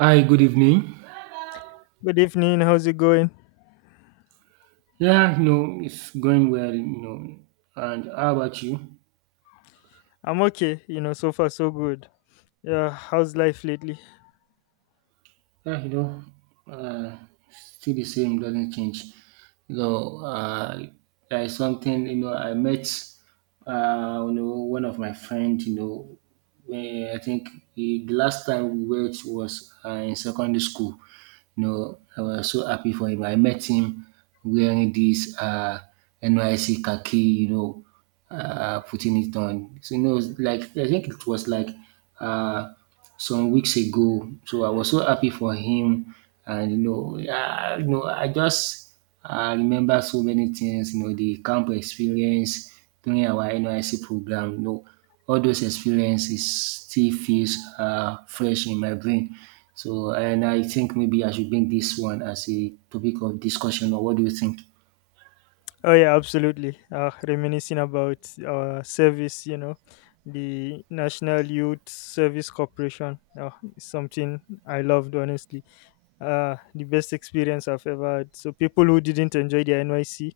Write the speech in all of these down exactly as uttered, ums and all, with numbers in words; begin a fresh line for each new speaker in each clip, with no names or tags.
Hi, good evening.
Good evening. How's it going?
Yeah, you know, it's going well, you know. And how about you?
I'm okay. You know, so far so good. Yeah, how's life lately?
Yeah, you know, uh, still the same, doesn't change. You know, uh, like something, you know, I met, uh, you know, one of my friends, you know, when I think the the last time we met was uh, in secondary school. You know, I was so happy for him. I met him wearing this uh, N Y C khaki, you know, uh, putting it on. So, you know, it's like, I think it was like uh, some weeks ago. So I was so happy for him. And, you know, yeah, you know I just I remember so many things, you know, the camp experience during our N Y C program, you know, all those experiences still feels uh, fresh in my brain. So, and I think maybe I should bring this one as a topic of discussion, or what do you think?
Oh yeah, absolutely. Uh, reminiscing about our service, you know, the National Youth Service Corporation. Uh, it's something I loved honestly. Uh, the best experience I've ever had. So people who didn't enjoy the N Y C,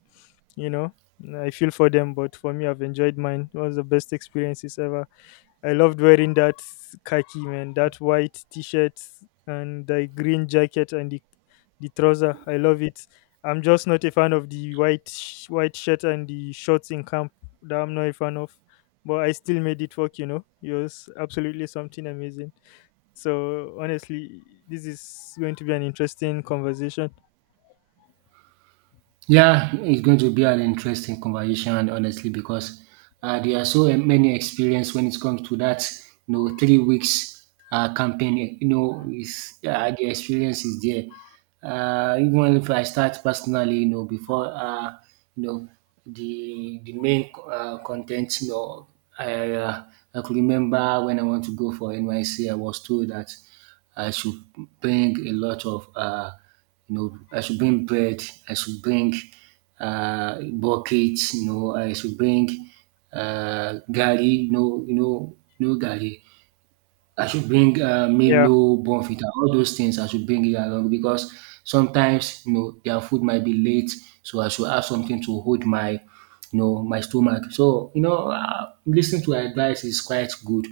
you know, I feel for them, but for me, I've enjoyed mine. It was the best experiences ever. I loved wearing that khaki man, that white t-shirt and the green jacket and the the trouser. I love it. I'm just not a fan of the white sh- white shirt and the shorts in camp. That I'm not a fan of, but I still made it work. You know, it was absolutely something amazing. So honestly, this is going to be an interesting conversation.
Yeah, it's going to be an interesting conversation, honestly, because uh, there are so uh, many experience when it comes to that. You know, three weeks uh, campaign. eh, You know, is uh, the experience is there. Uh, even if I start personally, you know, before uh, you know the the main uh, content, you know, I uh, I could remember when I want to go for N Y C, I was told that I should bring a lot of uh, you know, I should bring bread. I should bring uh, buckets. You know, I should bring uh, gari. No, you know, no gari. I should bring uh,
Yeah,
Milo, Bonfita, all those things. I should bring it along because sometimes you know their food might be late, so I should have something to hold my, you know, my stomach. So, you know, uh, listening to advice is quite good,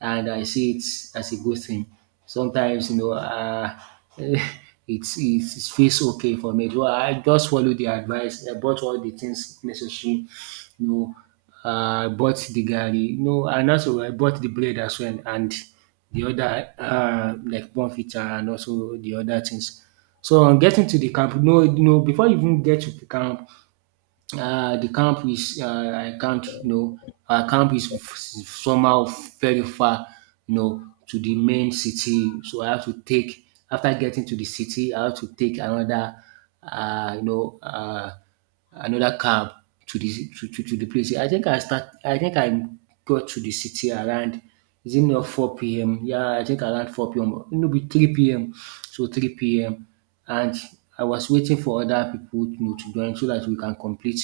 and I see it as a good thing. Sometimes, you know, uh, it's it feels okay for me. So I just follow the advice. I bought all the things necessary, you know. Uh, I bought the garri, you know, and also I bought the bread as well, and the other uh, like bonfita and also the other things. So on getting to the camp, no, no, before you even get to the camp, uh, the camp is, uh, I can't, you know our camp is f- somehow very far, you know to the main city, so I have to take, after getting to the city, I have to take another, uh, you know uh, another cab to the to, to, to the place. I think I start I think I got to the city around, is it not four p m? Yeah, I think around four p m, maybe three p m, so three p m. And I was waiting for other people, you know, to join, so that we can complete,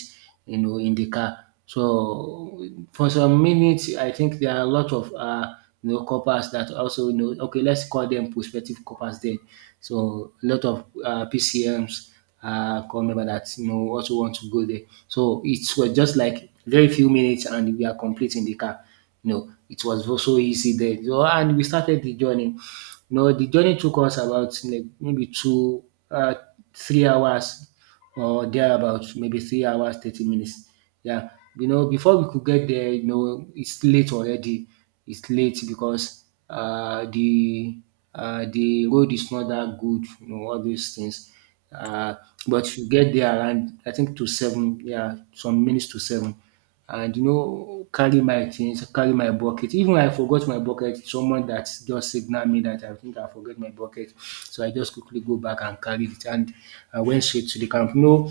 you know in the car. So for some minutes, I think there are a lot of, uh, you know coppers that also, you know okay, let's call them prospective coppers then. So a lot of uh, P C Ms uh, come member that you know also want to go there. So it was just like very few minutes, and we are completing the car. You know it was so easy there. So, and we started the journey, no, the journey took us about like maybe two, uh, three hours, or thereabout, maybe three hours, thirty minutes. Yeah. You know, before we could get there, you know, it's late already. It's late because uh, the uh, the road is not that good, you know, all those things. Uh, but you get there around, I think, to seven, yeah, some minutes to seven, and you know carry my things, carry my bucket. Even when I forgot my bucket, someone that just signaled me that I think I forget my bucket. So I just quickly go back and carry it, and I went straight to the camp. No.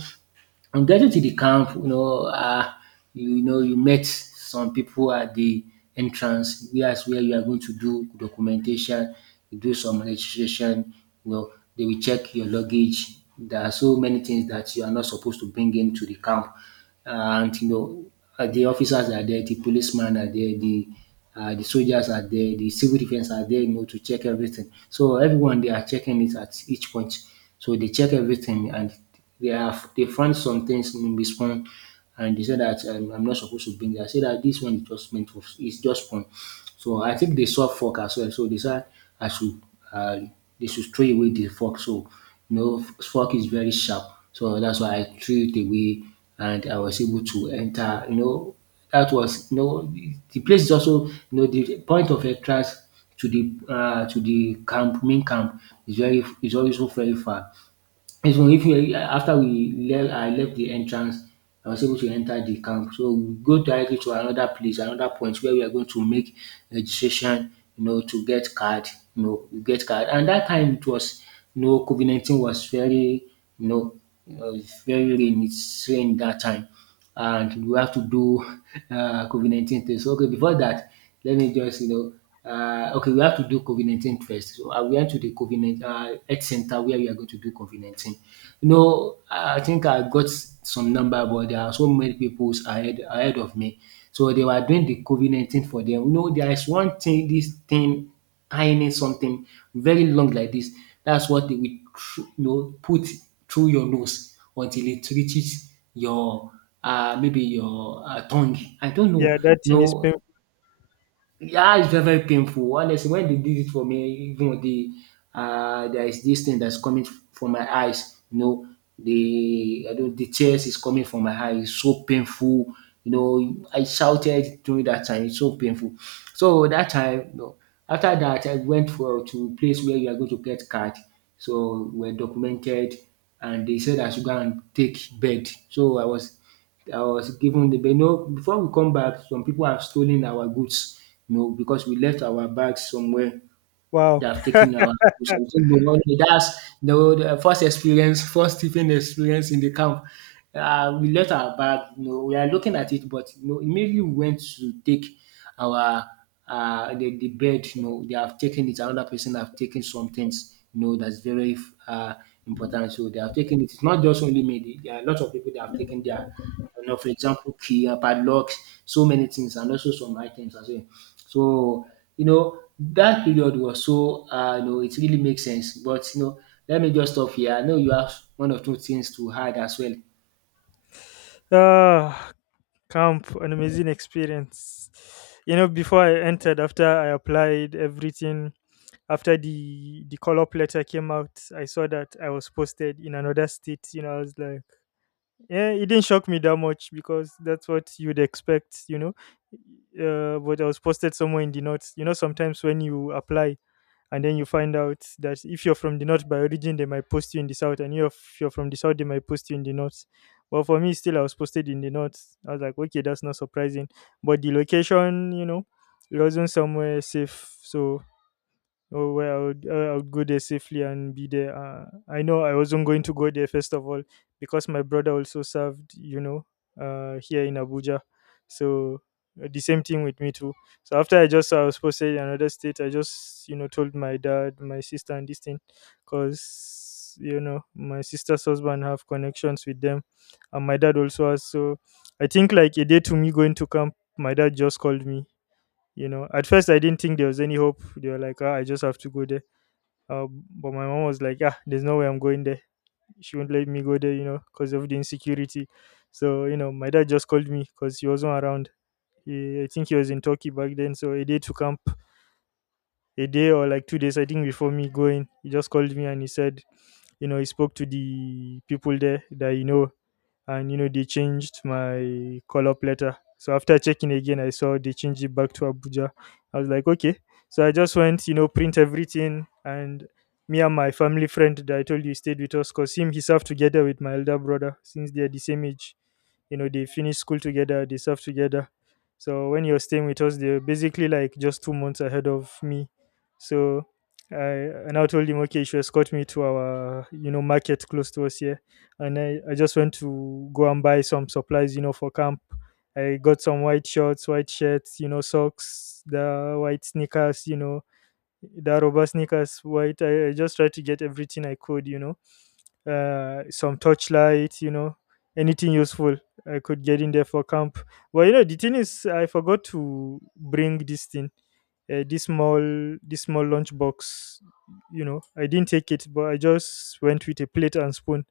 On getting to the camp, you know, uh, you, you know, you met some people at the entrance. That's where you are going to do documentation, you do some registration. You know, they will check your luggage. There are so many things that you are not supposed to bring into the camp, and you know, uh, the officers are there, the policemen are there, the uh, the soldiers are there, the civil defense are there, you know, to check everything. So everyone, they are checking it at each point. So they check everything, and they have they found some things in the spawn, and they said that um, I'm not supposed to bring that. I said that this one is just meant for, it's just spawn. So I think they saw fork as well. So they said I should uh, they should throw away the fork. So you know fork is very sharp. So that's why I threw it away, and I was able to enter. You know, that was you know the the place is also, you know the point of entrance to the uh, to the camp, main camp, is very is also very far. If we if we after we left, I left the entrance, I was able to enter the camp. So we go directly to another place, another point where we are going to make registration, you know, to get card, you know, we get card. And that time it was, you know, COVID nineteen was very, you know, it was very rain, it's rain that time, and we have to do uh, COVID nineteen test. So, okay, before that, let me just, you know, uh, okay, we have to do COVID nineteen first. So I went to the COVID nineteen uh, health center where we are going to do COVID nineteen. You know, I think I got some number, but there are so many people ahead, ahead of me. So they were doing the COVID nineteen for them. You know, there is one thing, this thing ironing something very long like this. That's what they will thr- you know put through your nose until it reaches your, uh, maybe your, uh, tongue. I don't know.
yeah, that thing is
No,
painful.
yeah, it's very, very painful. Honestly, when they did it for me, even the uh, there is this thing that's coming f- from my eyes. You know, the I don't, the tears is coming from my eyes. It's so painful. You know, I shouted during that time. It's so painful. So that time, you know, after that, I went for to a place where you are going to get card. So we're documented, and they said I should go and take bed. So I was. I was given the, you, no, before we come back, some people have stolen our goods, you know because we left our bags somewhere. They
Wow.
have taken our goods. I think we all- that's the, the first experience, first sleeping experience in the camp. Uh, we left our bag. You know we are looking at it, but you know immediately we went to take our uh, the, the bed. You know they have taken it. Another person have taken some things. You know that's very uh, important. So they have taken it. It's not just only me. There are lots of people that have taken their, you know, for example, key, uh, padlocks, so many things, and also some items as well. So, you know, that period was so, uh, you know, it really makes sense. But, you know, let me just stop here. I know you have one or two things to add as well.
Ah, camp, an amazing experience. You know, before I entered, after I applied everything, after the the call up letter came out, I saw that I was posted in another state. You know, I was like, yeah, it didn't shock me that much because that's what you'd expect. You know, uh, but I was posted somewhere in the north. You know, sometimes when you apply and then you find out that if you're from the north by origin they might post you in the south, and if you're from the south they might post you in the north. But for me, still, I was posted in the north. I was like, okay, that's not surprising, but the location, you know, it wasn't somewhere safe. So oh well, I would, uh, I would go there safely and be there. Uh, I know I wasn't going to go there first of all because my brother also served, you know, uh, here in Abuja. So uh, the same thing with me too. So after I just I was posted in another state, I just, you know, told my dad, my sister, and this thing, cause you know my sister's husband have connections with them, and my dad also has. So I think like a day to me going to camp, my dad just called me. You know, at first I didn't think there was any hope. They were like, ah, I just have to go there. Uh, but my mom was like, ah, there's no way I'm going there. She won't let me go there, you know, because of the insecurity. So you know my dad just called me because he wasn't around. he, I think he was in Turkey back then. So a day to camp, a day or like two days I think before me going, he just called me and he said, you know, he spoke to the people there, that you know, and you know they changed my call up letter. So after checking again, I saw they changed it back to Abuja. I was like, okay. So I just went, you know, print everything. And me and my family friend that I told you stayed with us, because him, he served together with my elder brother, since they are the same age. You know, they finish school together, they serve together. So when you're staying with us, they're basically like just two months ahead of me. So i i now told him, okay, you should escort me to our, you know, market close to us here. And i, I just went to go and buy some supplies, you know, for camp. I got some white shorts, white shirts, you know, socks, the white sneakers, you know, the rubber sneakers white. I, I just tried to get everything I could, you know, uh, some torchlight, you know, anything useful I could get in there for camp. But you know, the thing is, I forgot to bring this thing, uh, this small, this small lunch box. You know, I didn't take it, but I just went with a plate and spoon.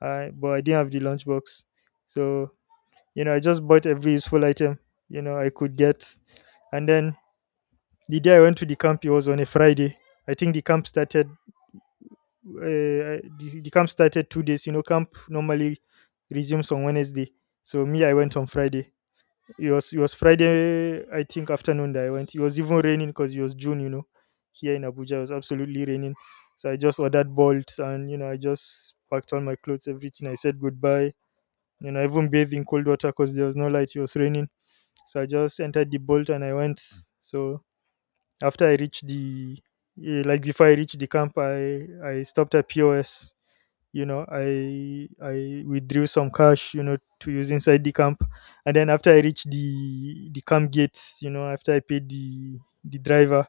I but I didn't have the lunch box, so you know, I just bought every useful item, you know, I could get. And then the day I went to the camp, it was on a Friday. I think the camp started uh, the, the camp started two days. You know, camp normally resumes on Wednesday. So me, I went on Friday. It was it was Friday, I think afternoon, that I went. It was even raining because it was June. You know, here in Abuja, it was absolutely raining. So I just ordered bolts, and you know I just packed all my clothes, everything. I said goodbye. You know, I even bathed in cold water because there was no light. It was raining. So I just entered the bolt and I went. So after I reached the eh, like before I reached the camp, I I stopped at P O S. You know, I I withdrew some cash, you know, to use inside the camp. And then after I reached the the camp gate, you know, after I paid the the driver,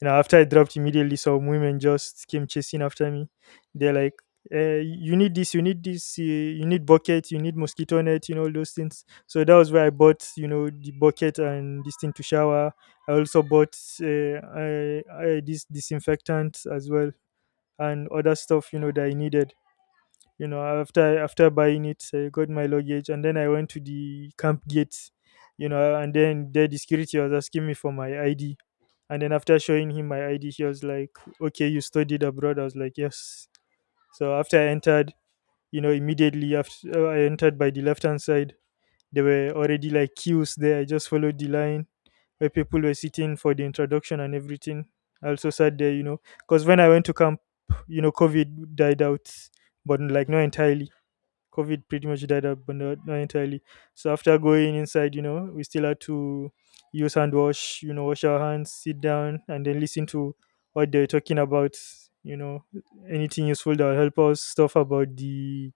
you know, after I dropped, immediately some women just came chasing after me. They're like, eh, "You need this, you need this, eh, you need bucket, you need mosquito net, you know, all those things." So that was where I bought, you know, the bucket and this thing to shower. I also bought uh, I, I, this disinfectant as well, and other stuff you know that I needed. You know, after after buying it, I got my luggage and then I went to the camp gate. You know, and then there the security was asking me for my I D. And then after showing him my I D, he was like, "Okay, you studied abroad." I was like, "Yes." So after I entered, you know, immediately after uh, I entered by the left hand side, there were already like queues there. I just followed the line where people were sitting for the introduction and everything. I also sat there, you know, because when I went to camp, you know, COVID died out, but like not entirely. COVID pretty much died out, but not, not entirely. So after going inside, you know, we still had to use hand wash, you know, wash our hands, sit down, and then listen to what they're talking about, you know, anything useful that will help us, stuff about the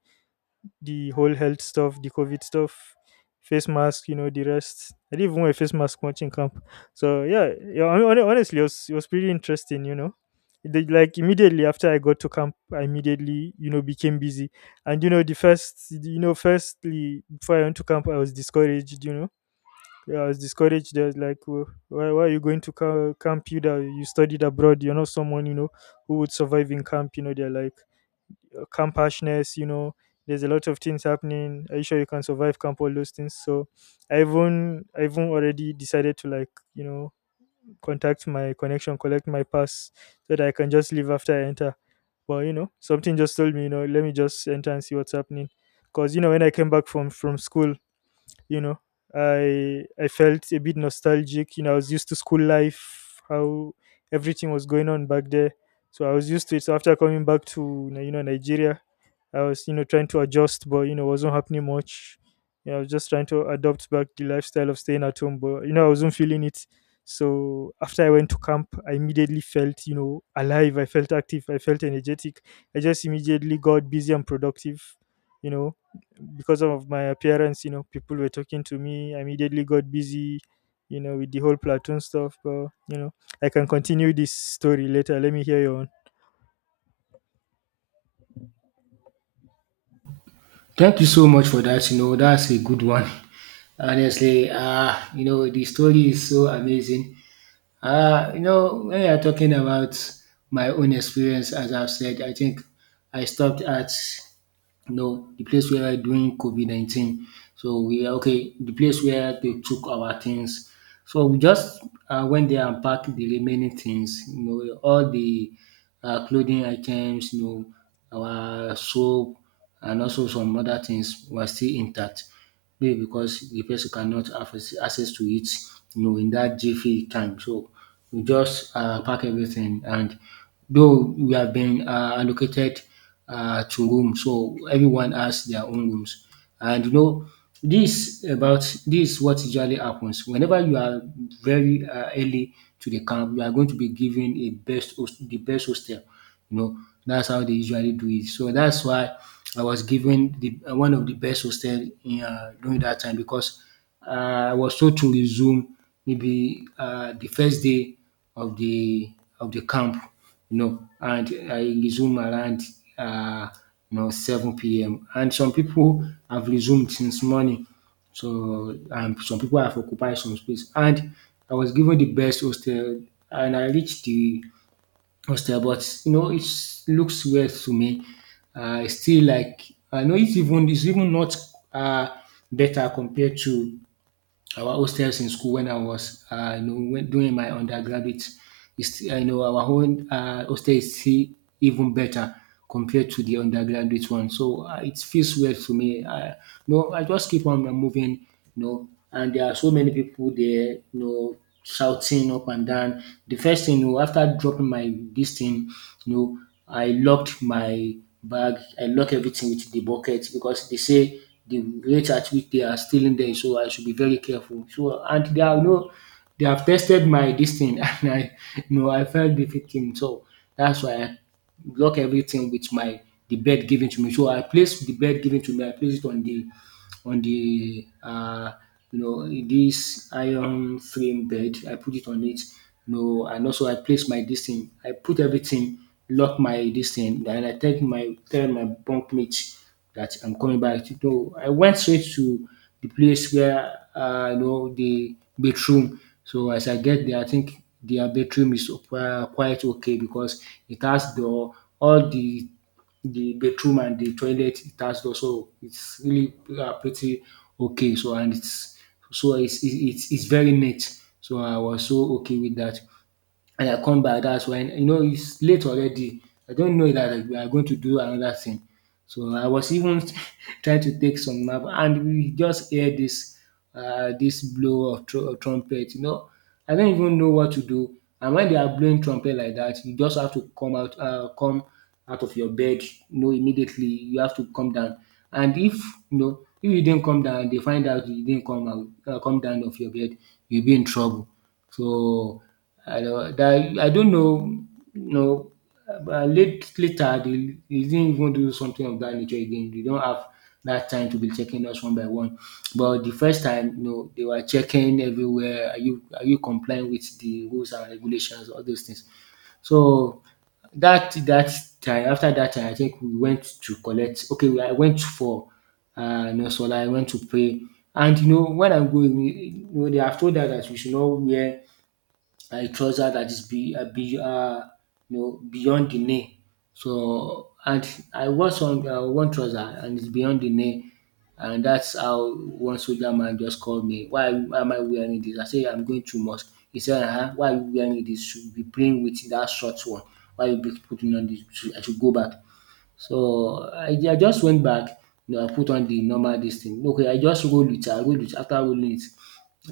the whole health stuff, the COVID stuff, face mask, you know, the rest. I didn't even wear a face mask watching camp. So yeah, yeah. hon- hon- Honestly, it was it was pretty interesting, you know. The, like Immediately after I got to camp, I immediately you know became busy. And you know the first you know firstly before I went to camp, I was discouraged, you know. Yeah, I was discouraged. They was like, "Wh- why, why are you going to ca- camp? You that you studied abroad. You're not someone, you know, who would survive in camp. You know, they're like, camp harshness, you know, there's a lot of things happening. Are you sure you can survive camp? All those things. So I even I even already decided to like, you know, contact my connection, collect my pass, so that I can just leave after I enter. But you know, something just told me, you know, let me just enter and see what's happening. Cause you know, when I came back from from school, you know i i felt a bit nostalgic. You know, I was used to school life, how everything was going on back there. So I was used to it. So after coming back to, you know, Nigeria, I was, you know, trying to adjust, but you know wasn't happening much. You know, I was just trying to adopt back the lifestyle of staying at home, but you know I wasn't feeling it. So after I went to camp, I immediately felt, you know, alive. I felt active, I felt energetic. I just immediately got busy and productive, you know, because of my appearance. You know, people were talking to me. I immediately got busy, you know, with the whole platoon stuff. But, you know, I can continue this story later. Let me hear your own.
Thank you so much for that. You know, that's a good one. Honestly, uh, you know, the story is so amazing. Uh, you know, when you're talking about my own experience, as I've said, I think I stopped at, no, the place where during COVID nineteen, so we are, okay, the place where they took our things. So we just um went there and packed the remaining things, you know all the um clothing items, you know our soap, and also some other things were still intact, maybe because the person cannot have ac- access to it, you know in that jiffy time. So we just um pack everything. And though we have been um allocated uh, to room. So everyone has their own rooms. And you know, this about this what usually happens whenever you are very uh, early to the camp. You are going to be given a best host, the best hostel. You know, that's how they usually do it. So that's why I was given the uh, one of the best hostel in, uh, during that time, because uh, I was told to resume maybe uh, the first day of the of the camp, you know, and I resume around, uh, you know seven p m. And some people have resumed since morning. So um, some people have occupied some space. And I was given the best hostel and I reached the hostel, but you know, it looks weird to me. Uh, it's still like I know it's even it's even not uh better compared to our hostels in school when I was, uh, you know, when, doing my undergraduate. Is you know, our own uh, hostel is still even better compared to the undergraduate one. So uh, it feels weird to me. I, no, I just keep on moving, you know, and there are so many people there, you know, shouting up and down. The first thing, you know, after dropping my this thing, you know, I locked my bag, I lock everything with the bucket because they say the rate at which they are stealing them. So I should be very careful. So and they are no, they have tested my this thing and I you know I felt the victim. So that's why I block everything with my the bed given to me. So I place the bed given to me, I place it on the on the uh, you know this iron frame bed. I put it on it. You know, and also I place my this thing. I put everything, lock my this thing, and I tell my tell my bunk mate that I'm coming back. So I went straight to the place where uh, you know the bedroom. So as I get there, I think their bedroom is uh, quite okay because it has door, all the the bedroom and the toilet attached also. It's really uh, pretty okay. So and it's so it's it's it's very neat. So I was so okay with that and I come back. That's when you know its late already. I don't know that like, we are going to do another thing. So I was even trying to take some nap and we just hear this, uh, this blow of tru trumpet you know I don't even know what to do, and when they are blowing trumpet like that, you just have to come out. Uh, come out of your bed, you know, immediately you have to come down. And if you know if you didn't come down they find out you didn't come out, uh, come down of your bed, you'll be in trouble. So, I don't, that I don't know, you know, but late later they they didn't even do something of that nature again. They don't have that time to be checking us one by one. But the first time, you know, they were checking everywhere. Are you are you complying with the rules and regulations, all those things. So that that time after that time, I think we went to collect. Okay, we- I went for uh, no know, so I went to pray. And you know, when I'm going, you know, they have told us that we should not wear a trouser that is be, uh, be, uh, you know, beyond the knee. So and I wore some uh, one trouser and it's beyond the knee, and that's how one soldier man just called me. Why why am I wearing this? I say I'm going to mosque. He said, uh-huh, why are you wearing this? You should be playing with that short one. Why you be putting on this? You should- I should go back. So I, I just went back. You know, I put on the normal this thing. Okay, I just rolled it. I rolled it after rolling it.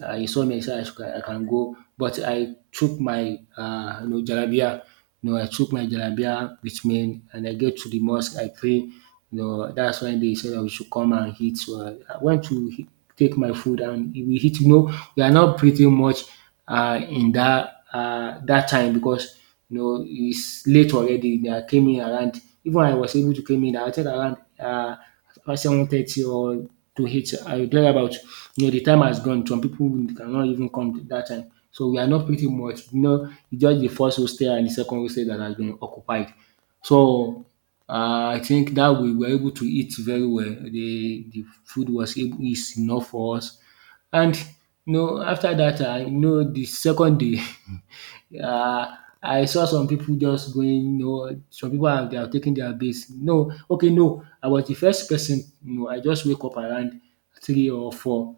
Uh, he saw me, he said I, should, I can go. But I took my uh, you know, jalabia. You know, I took my jalabia with me and I get to the mosque. I pray. You know, that's when they said that we should come and eat. So I, I went to he- take my food and we eat. You know, we are not pretty much uh, in that uh, that time because you know it's late already. They are came in around. Even I was able to come in. I was around. Uh, seven thirty or to eight. I will about you know the time has gone. Some people cannot even come that time. So we are not pretty much, you know, it's just the first hostel and the second hostel that has been occupied. So um I think that we were able to eat very well. The the food was able is enough for us. And you know after that I you know the second day uh, I saw some people just going, you know, some people are they are taking their base. No, okay, no. I was the first person. You know, I just wake up around three or four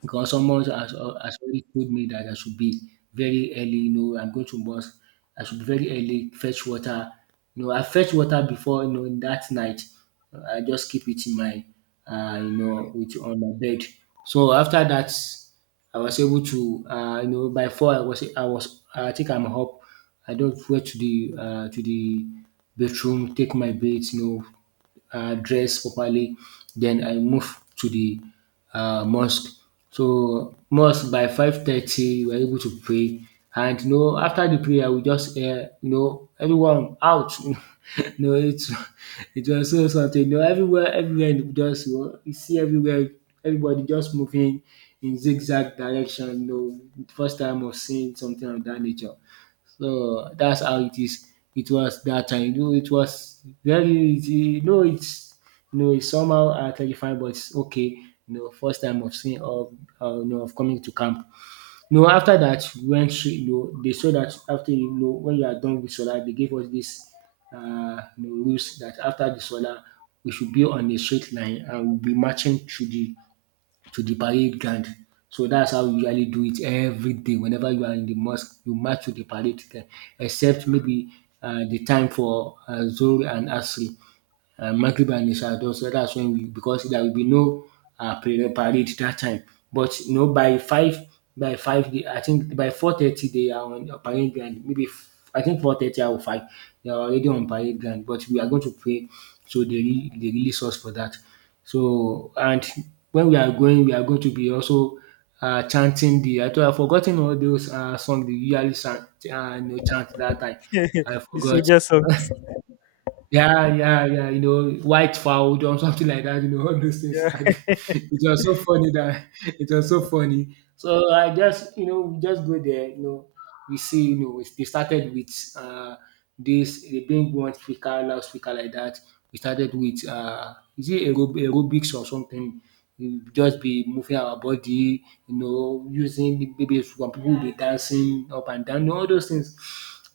because someone has, has already told me that I should be very early. You know, I'm going to mosque. I should be very early, fetch water. You know, I fetch water before you know in that night. I just keep it in my, uh, you know, with on my bed. So after that, I was able to, uh, you know, by four I was I was I think I'm up. I don't went to the uh, to the bathroom, take my bath, you know, uh, dress properly. Then I move to the uh, mosque. So mosque by five thirty, we are able to pray. And you know, after the prayer, we just hear you know everyone out. You know, it it was so so something. You know, everywhere, everywhere, you just you, know, you see everywhere, everybody just moving in zigzag direction. You know, first time of seeing something of that nature. So that's how it is. It was that time. You know, it was very easy. You know, it's you know, it's somehow uh, terrifying, but it's okay. You know, first time of seeing of uh, you know of coming to camp. You know, after that we went through. You know, they saw that after you know when you are done with solar, they gave us this uh, you know, rules that after the solar we should be on a straight line and we'll be marching through the to the parade ground. So that's how we usually do it every day. Whenever you are in the mosque, you march to the parade ground, except maybe uh, the time for uh, Zohr and Asri uh, Maghrib and Isha though, so that's when we because there will be no uh, prayer parade that time. But you know, by five, by five, they- I think by four thirty they are on the parade ground. Maybe f- I think four thirty or five, they are already on parade ground. But we are going to pray, so they re- they release us for that. So and when we are going, we are going to be also uh, chanting the. I thought I've forgotten all those uh, songs they usually chant, uh, you know, chant that time. I
The
forgot.
soldier song.
Yeah, yeah, yeah. You know, white fowl or something like that. You know, all those things.
Yeah.
And it was so funny that it was so funny. So I just, you know, we just go there. You know, we see. You know, we- they started with uh this. They bring one speaker, loudspeaker like that. We started with uh, is it aerob- aerobics or something? We just be moving our body. You know, using maybe some people will be dancing up and down. You know, all those things.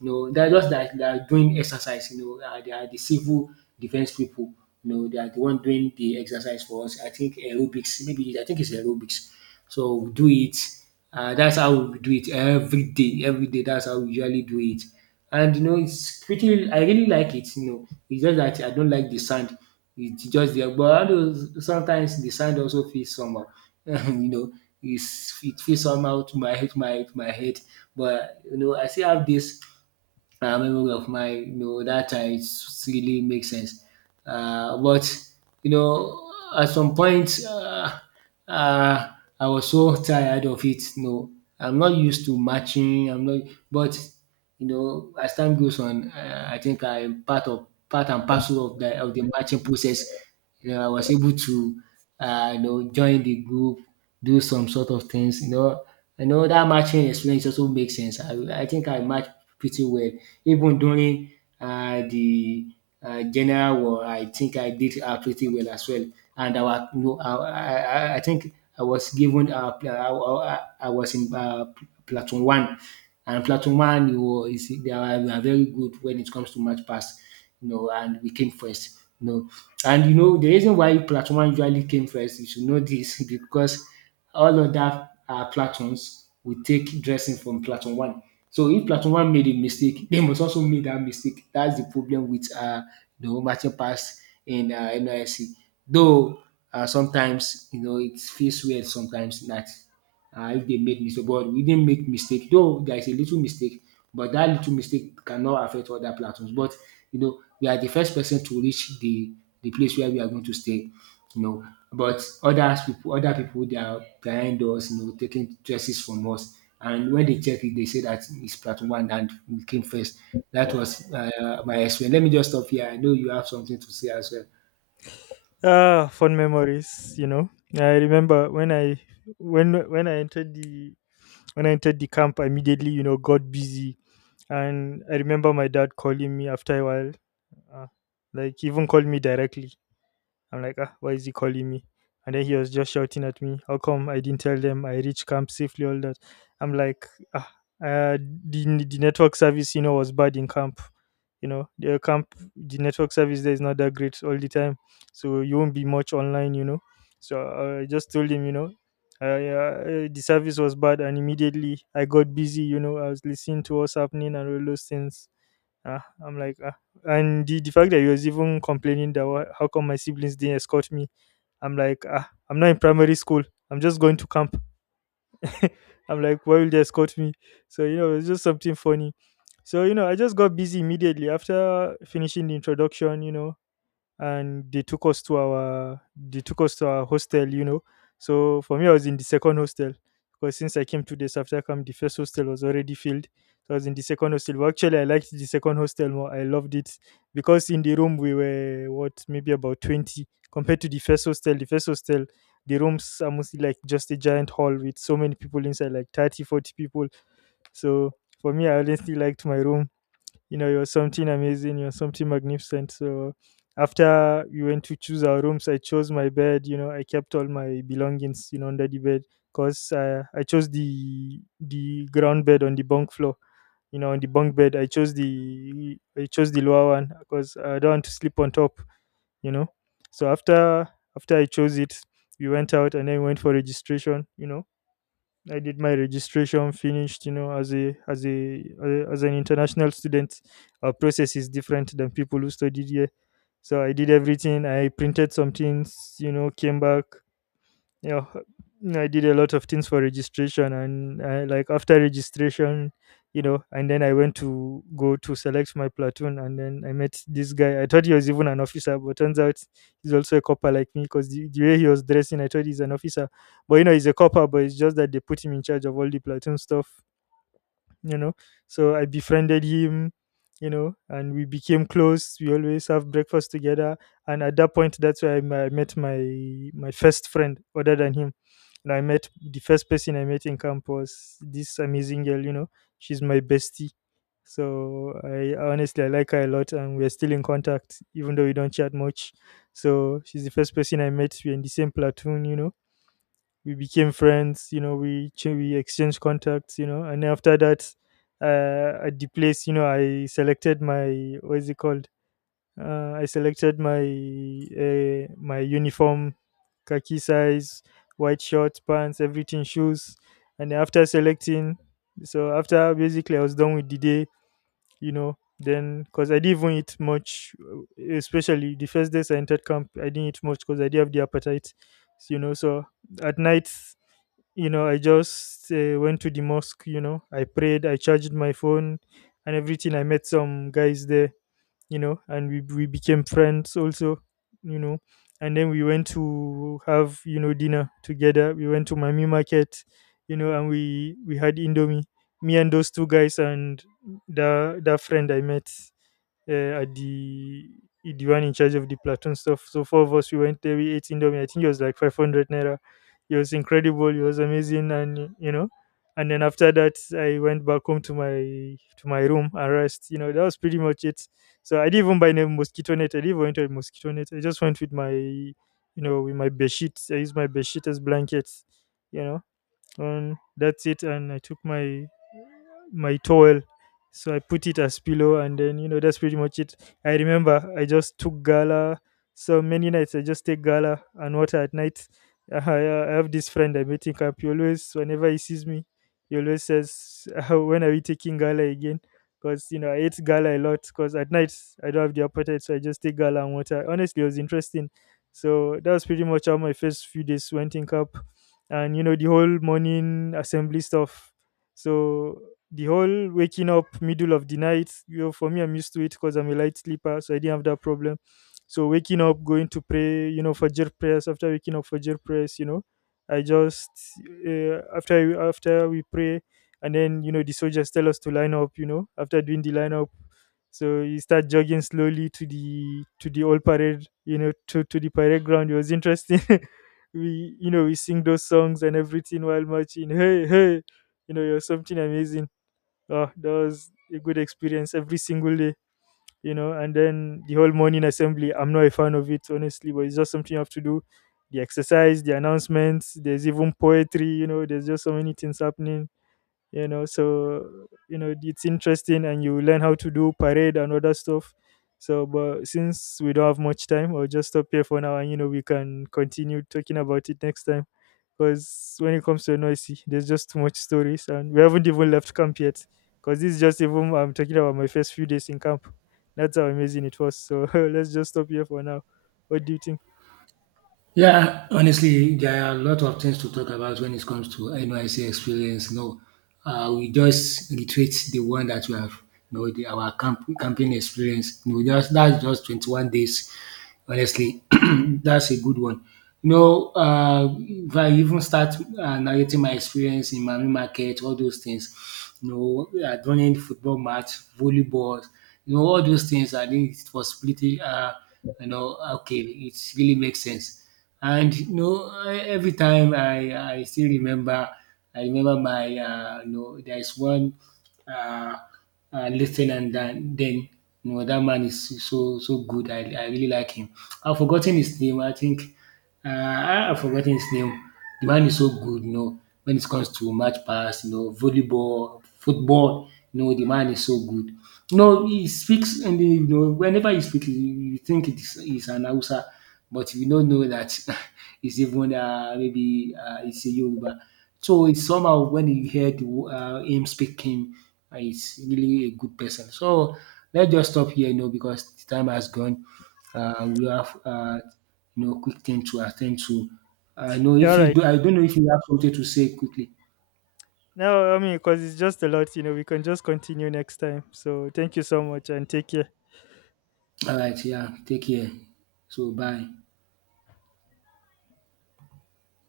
You know, they are just like they are doing exercise, you know, uh, they are the civil defense people. You know, they are the one doing the exercise for us. I think aerobics, maybe I think it's aerobics. So we do it. Uh, that's how we do it every day. Every day, that's how we usually do it. And you know, it's pretty. I really like it. You know, it's just that I don't like the sand. It's just there, but I don't- sometimes the sand also feels somehow. You know, it's, it feels somehow to my head, my my head. But you know, I still have this uh, memory of mine. You know, that time it really makes sense. Uh, but you know, at some point, uh, uh, I was so tired of it. No, I'm not used to matching. I'm not, but you know, as time goes on, uh, I think I'm part of part and parcel of the of the matching process. You know, I was able to, uh, you know, join the group, do some sort of things. You know, I know that matching experience also makes sense. I, I think I match pretty well, even during uh, the uh, general war. I think I did uh, pretty well as well. And our, you know, our, I, I I think I was given uh, pl- I, I, I was in uh, pl- platoon one. And Plateau Man you know, is they are, they are very good when it comes to match pass, you know, and we came first. You know. And you know the reason why Plateau Man usually came first, you should know this because all other uh, Platons will take dressing from Platon One. So if Platon One made a mistake, they must also make that mistake. That's the problem with uh, the matching pass in uh, N Y C. Though uh, sometimes you know it feels weird sometimes that and if they make mistake but we didn't make mistake though there is a little mistake but that little mistake cannot affect other platforms but you know we are the first person to reach the the place where we are going to stay you know but others people other people they are behind us you know taking choices from us and when they check it they say that it's platform one and we came first. That was uh, my experience. Let me just stop here. I know you have something to say as well.
Ah, fond memories, you know. I remember when I when when I entered the when I entered the camp. I immediately, you know, got busy. And I remember my dad calling me after a while. Uh, like even called me directly. I'm like, ah, why is he calling me? And then he was just shouting at me, how come I didn't tell them I reached camp safely, all that. I'm like, ah, uh, the, the network service, you know, was bad in camp. You know, the camp, the network service there is not that great all the time. So you won't be much online, you know. So uh, I just told him, you know, uh, uh, the service was bad. And immediately I got busy, you know, I was listening to what's happening and all those things Ah, I'm like, ah. and the, the fact that he was even complaining that why, how come my siblings didn't escort me, I'm like, ah, I'm not in primary school. I'm just going to camp. I'm like, why will they escort me? So you know, it's just something funny. So you know, I just got busy immediately after finishing the introduction. You know, and they took us to our they took us to our hostel, you know. So for me, I was in the second hostel because since I came two days after camp, the first hostel was already filled. So I was in the second hostel, but actually I liked the second hostel more. I loved it because in the room we were what, maybe about twenty, compared to the first hostel. The first hostel the rooms are mostly like just a giant hall with so many people inside, like thirty, forty people. So for me, I honestly liked my room. You know, you're something amazing, you're something magnificent. So after we went to choose our rooms, I chose my bed, you know, I kept all my belongings, you know, under the bed because uh, I chose the the ground bed on the bunk floor, you know, on the bunk bed. I chose the I chose the lower one because I don't want to sleep on top, you know. So after after I chose it, we went out and then went for registration, you know. I did my registration, finished. You know, as a as a uh, as an international student, our process is different than people who studied here. So I did everything. I printed some things. You know, came back. Yeah, I did a lot of things for registration, and uh, like after registration, you know. And then I went to go to select my platoon, and then I met this guy. I thought he was even an officer, but turns out he's also a copper like me. Because the, the way he was dressing, I thought he's an officer, but you know, he's a copper. But it's just that they put him in charge of all the platoon stuff, you know. So I befriended him, you know, and we became close. We always have breakfast together. And at that point, that's where i, m- I met my my first friend other than him. And I met the first person I met in camp was this amazing girl, you know. She's my bestie. So I honestly, I like her a lot, and we're still in contact, even though we don't chat much. So she's the first person I met. We're in the same platoon, you know. We became friends, you know. We ch- we exchanged contacts, you know. And after that, uh, at the place, you know, I selected my, what is it called, uh, I selected my uh, my uniform, khaki size, white shorts, pants, everything, shoes. And after selecting, so after, basically, I was done with the day, you know. Then because I didn't even eat much, uh, especially the first days I entered camp, I didn't eat much because I didn't have the appetite, you know. So at night, you know, I just uh, went to the mosque, you know. I prayed, I charged my phone and everything. I met some guys there, you know, and we we became friends also, you know. And then we went to have, you know, dinner together. We went to Mami Market, you know, and we we had Indomie. Me and those two guys and the that friend I met uh, at the the one in charge of the platoon stuff. So four of us, we went there. We ate Indomie. I think it was like five hundred naira. It was incredible. It was amazing, and you know. And then after that, I went back home to my to my room and rest. You know, that was pretty much it. So I didn't even buy any mosquito net. I didn't even went with mosquito net. I just went with my, you know, with my bed sheets. I used my bed sheet as blankets, you know. And that's it. And I took my my towel, so I put it as pillow. And then, you know, that's pretty much it. I remember I just took gala. So many nights I just take gala and water at night. i, I have this friend I met in camp. He always, whenever he sees me, he always says, when are we taking gala again? Because you know, I ate gala a lot because at night I don't have the appetite, so I just take gala and water. Honestly, it was interesting. So that was pretty much how my first few days went in camp. And you know, the whole morning assembly stuff. So the whole waking up middle of the night, you know, for me, I'm used to it because I'm a light sleeper, so I didn't have that problem. So waking up, going to pray, you know, for fajr prayers. After waking up for fajr prayers, you know, I just uh, after after we pray, and then you know the soldiers tell us to line up, you know. After doing the line up, so you start jogging slowly to the to the old parade, you know, to to the parade ground. It was interesting. We, you know, we sing those songs and everything while marching, hey hey, you know, you're something amazing. Oh, that was a good experience every single day, you know. And then the whole morning assembly, I'm not a fan of it, honestly, but it's just something you have to do. The exercise, the announcements, there's even poetry, you know, there's just so many things happening, you know. So you know, it's interesting, and you learn how to do parade and other stuff. So, but since we don't have much time, I'll just stop here for now, and you know, we can continue talking about it next time, because when it comes to noisy, there's just too much stories, and we haven't even left camp yet. Because this is just even I'm talking about my first few days in camp. That's how amazing it was. So let's just stop here for now. What do you think?
Yeah, honestly, there are a lot of things to talk about when it comes to N Y C experience. No, uh, we just reiterate the one that we have, you know, the, our camp, camping experience. You know, just that's just twenty-one days. Honestly, that's a good one. You know, uh, if I even start uh, narrating my experience in Manu Market, all those things, you know, uh, running football match, volleyball, you know, all those things, I think it was pretty, uh, you know, okay, it really makes sense. And you know, e- every time I, I still remember, I remember my, uh, you know, there's one uh, uh, lieutenant that then, you know, that man is so, so good. I, I really like him. I've forgotten his name. I think uh, I have forgotten his name. The man is so good, you know, when it comes to match pass, you know, volleyball, football, you know, the man is so good. You know, he speaks, and then, you know, whenever he speaks, you, you think it is, he's an Hausa, but you don't know that he's even uh, maybe uh, it's a Yoruba. So it's somehow when you hear the, wo- uh, him speaking, uh, he's really a good person. So let's just stop here, you know, because the time has gone. Uh, we have uh, you know, quick thing to attend to. I know
Yeah,
if
all
you
right.
do, I don't know if you have something to say quickly.
No, I mean, because it's just a lot, you know, we can just continue next time. So thank you so much, and take care.
All right, yeah, take care. So bye.